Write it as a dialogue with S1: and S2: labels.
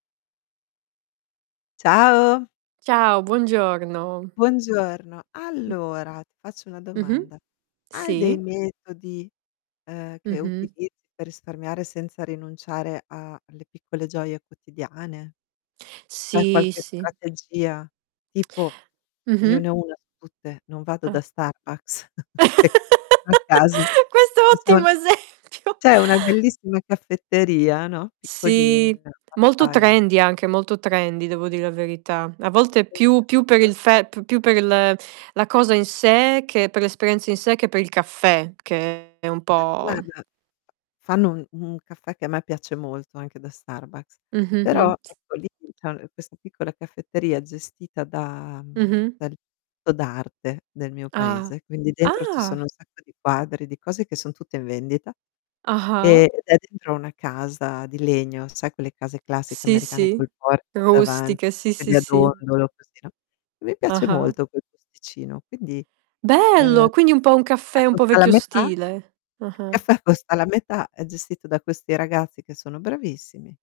S1: Ciao.
S2: Ciao, buongiorno.
S1: Buongiorno.
S2: Mh.
S1: Allora, ti faccio una
S2: Mh-mh.
S1: domanda. Hai dei
S2: Sì.
S1: metodi, uhm, che
S2: Mh-mh.
S1: utilizzi per risparmiare, senza rinunciare a a le piccole gioie quotidiane? C'è
S2: Sì,
S1: qualche
S2: sì.
S1: strategia? Tipo, io
S2: Mh-mh.
S1: ne ho 1 su tutte: non vado da
S2: Ah.
S1: Starbucks
S2: Questo
S1: che è qui, vicino a cas
S2: è
S1: [unintelligible]
S2: ottimo esempio.
S1: c'è una bellissima caffetteria, no, piccolina,
S2: Sì. Molto
S1: fatta in u
S2: trendy anche, molto trendy devo dir la verità. A volte più più per il
S1: [unintelligible]
S2: fe più per l la cosa in sé che per l'esperienza in sé, che per il caffè, che è un
S1: Ah,
S2: po', mhmm
S1: guarda, fanno un un caffè che a me piace molto, anche da Starbucks,
S2: Mh-mh,
S1: però
S2: mh.
S1: ecco lì [unintelligible] questa piccola caffetteria gestita da, mhmm,
S2: Mh-mh.
S1: dal to d'arte del mio
S2: Ah.
S1: paese. Quindi dentro ci sono
S2: Ah.
S1: un sacco di quadri, di cose che son tutte in vendita.
S2: Ah-ah.
S1: Ehm, ed è dentro una casa di legno, sai quelle case classiche
S2: Sì,
S1: americane
S2: sì.
S1: col portico davanti,
S2: Rustiche,
S1: le
S2: sì, sì,
S1: sedie a
S2: sì.
S1: dondolo, così no. E mi piace
S2: Ah-ah.
S1: molto quel posticino, quindi, ehm,
S2: Bello! Quindi un po' un caffè
S1: caffè
S2: un po'
S1: costa la
S2: vecchio
S1: metà
S2: stile.
S1: il
S2: Ah-ah.
S1: caffè costa la metà. È gestito da questi ragazzi che sono bravissimi.